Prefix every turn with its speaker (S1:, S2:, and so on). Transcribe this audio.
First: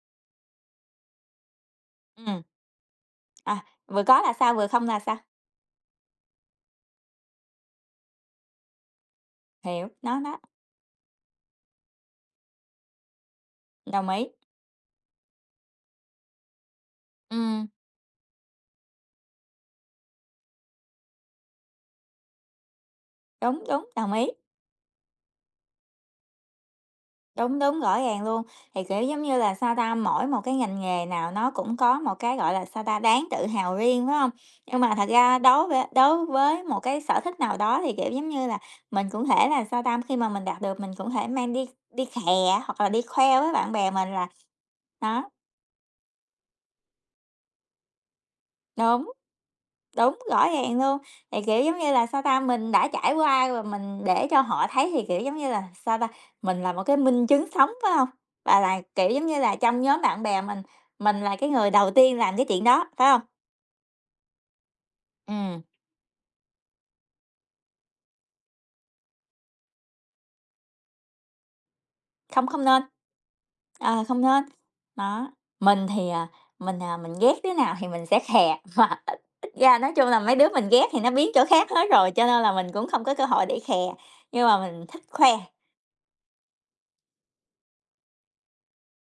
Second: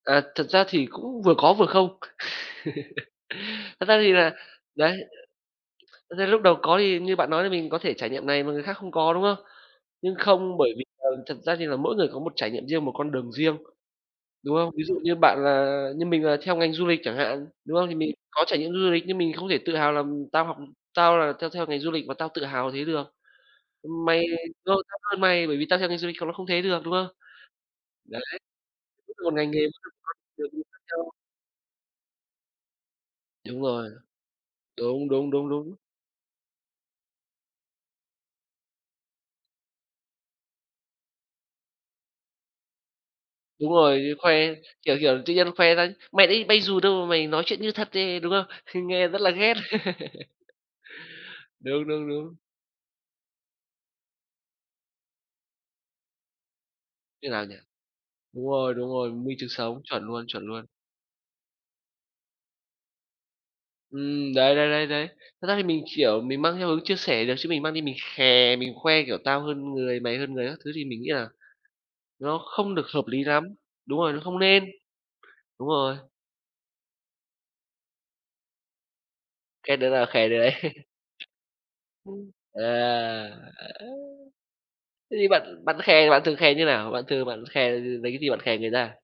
S1: À, thật ra thì cũng vừa có vừa không.
S2: Ừm. À,
S1: Thật ra
S2: vừa
S1: thì
S2: có là
S1: là
S2: sao, vừa không
S1: đấy.
S2: là sao?
S1: Thực ra lúc đầu có thì như bạn nói thì mình có thể trải nghiệm này mà người khác không có, đúng không?
S2: Hiểu,
S1: Nhưng
S2: nó đó.
S1: không bởi vì, ờ, thật ra thì là mỗi người có một trải nghiệm riêng, một con đường riêng,
S2: Đồng ý.
S1: đúng không? Ví dụ như bạn là như mình là theo ngành du lịch chẳng hạn,
S2: Ừm.
S1: đúng không? Thì mình có trải nghiệm du lịch nhưng mình không thể tự hào là tao học tao là theo theo ngành du lịch mà tao tự hào thế được.
S2: Đúng, đúng, đồng
S1: Mày
S2: ý.
S1: [unintelligible] tao hơn mày bởi vì tao theo ngành du lịch còn ló không thế được, đúng không?
S2: Đúng, đúng, rõ
S1: Đấy,
S2: ràng luôn, thì, kiểu,
S1: mỗi
S2: giống
S1: một
S2: như
S1: ngành
S2: là,
S1: nghề
S2: sao
S1: [unintelligible] con
S2: ta, mỗi một
S1: đường
S2: cái
S1: đi khác
S2: ngành nghề
S1: nhau.
S2: nào nó cũng có một cái, gọi là, sao ta, đáng tự
S1: Đúng
S2: hào
S1: rồi.
S2: riêng, phải hông? Nhưng mà thật
S1: Đúng, đúng,
S2: ra
S1: đúng,
S2: đối v
S1: đúng.
S2: đối với một cái sở thích nào đó thì, kiểu, giống như là, mình cũng thể là, sao ta, khi mà mình đạt được mình cũng thể mang đi đi khè á, hoặc là đi khoe với bạn
S1: Đúng
S2: bè
S1: rồi,
S2: mình là
S1: khoe, kiểu, kiểu,
S2: đó.
S1: tự nhiên khoe ra: "Mày đã đi bay dù đâu mà mày nói chuyện như thật ấy" đúng không? Nghe
S2: Đúng.
S1: rất là ghét.
S2: Đúng, rõ ràng luôn. Thì, kiểu, giống
S1: Đúng,
S2: như là,
S1: đúng,
S2: sao
S1: đúng.
S2: ta, mình đã trải qua và mình để cho họ thấy thì, kiểu, giống như là, sao ta, mình là một cái minh
S1: Như nào
S2: chứng
S1: nhỉ?
S2: sống, phải hông?
S1: Đúng
S2: Và
S1: rồi,
S2: là,
S1: đúng
S2: kiểu,
S1: rồi.
S2: giống
S1: Minh
S2: như
S1: chứng
S2: là, trong
S1: sống,
S2: nhóm
S1: chuẩn
S2: bạn
S1: luôn,
S2: bè
S1: chuẩn
S2: mình,
S1: luôn.
S2: mình là cái người đầu tiên làm cái chuyện đó, phải hông?
S1: Ừm, đấy, đấy, đấy, đấy. Thật ra
S2: Ừm.
S1: thì mình, kiểu, mình mang theo hướng chia sẻ được chứ mình mang đi mình khè, mình khoe kiểu tao hơn người, mày hơn người các thứ thì mình nghĩ là nó
S2: Không không
S1: không
S2: nên.
S1: được hợp lý lắm. Đúng
S2: Ờ,
S1: rồi, nó
S2: không
S1: không
S2: nên,
S1: nên.
S2: đó,
S1: Đúng
S2: mình
S1: rồi.
S2: thì, à, mình, à, mình ghét đứa nào thì mình sẽ khè hoặc ít ít
S1: Ghét
S2: ra
S1: đứa
S2: nói
S1: nào
S2: chung là
S1: khè
S2: mấy
S1: đứa
S2: đứa
S1: đấy.
S2: mình ghét thì nó biến chỗ khác hết rồi, cho nên là
S1: À!
S2: mình cũng không có cơ hội để khè, nhưng mà mình thích
S1: Thế thì
S2: khoe.
S1: bạn bạn khè thì bạn thường khè như nào? Bạn thường bạn khè, lấy cái gì bạn khè người ta?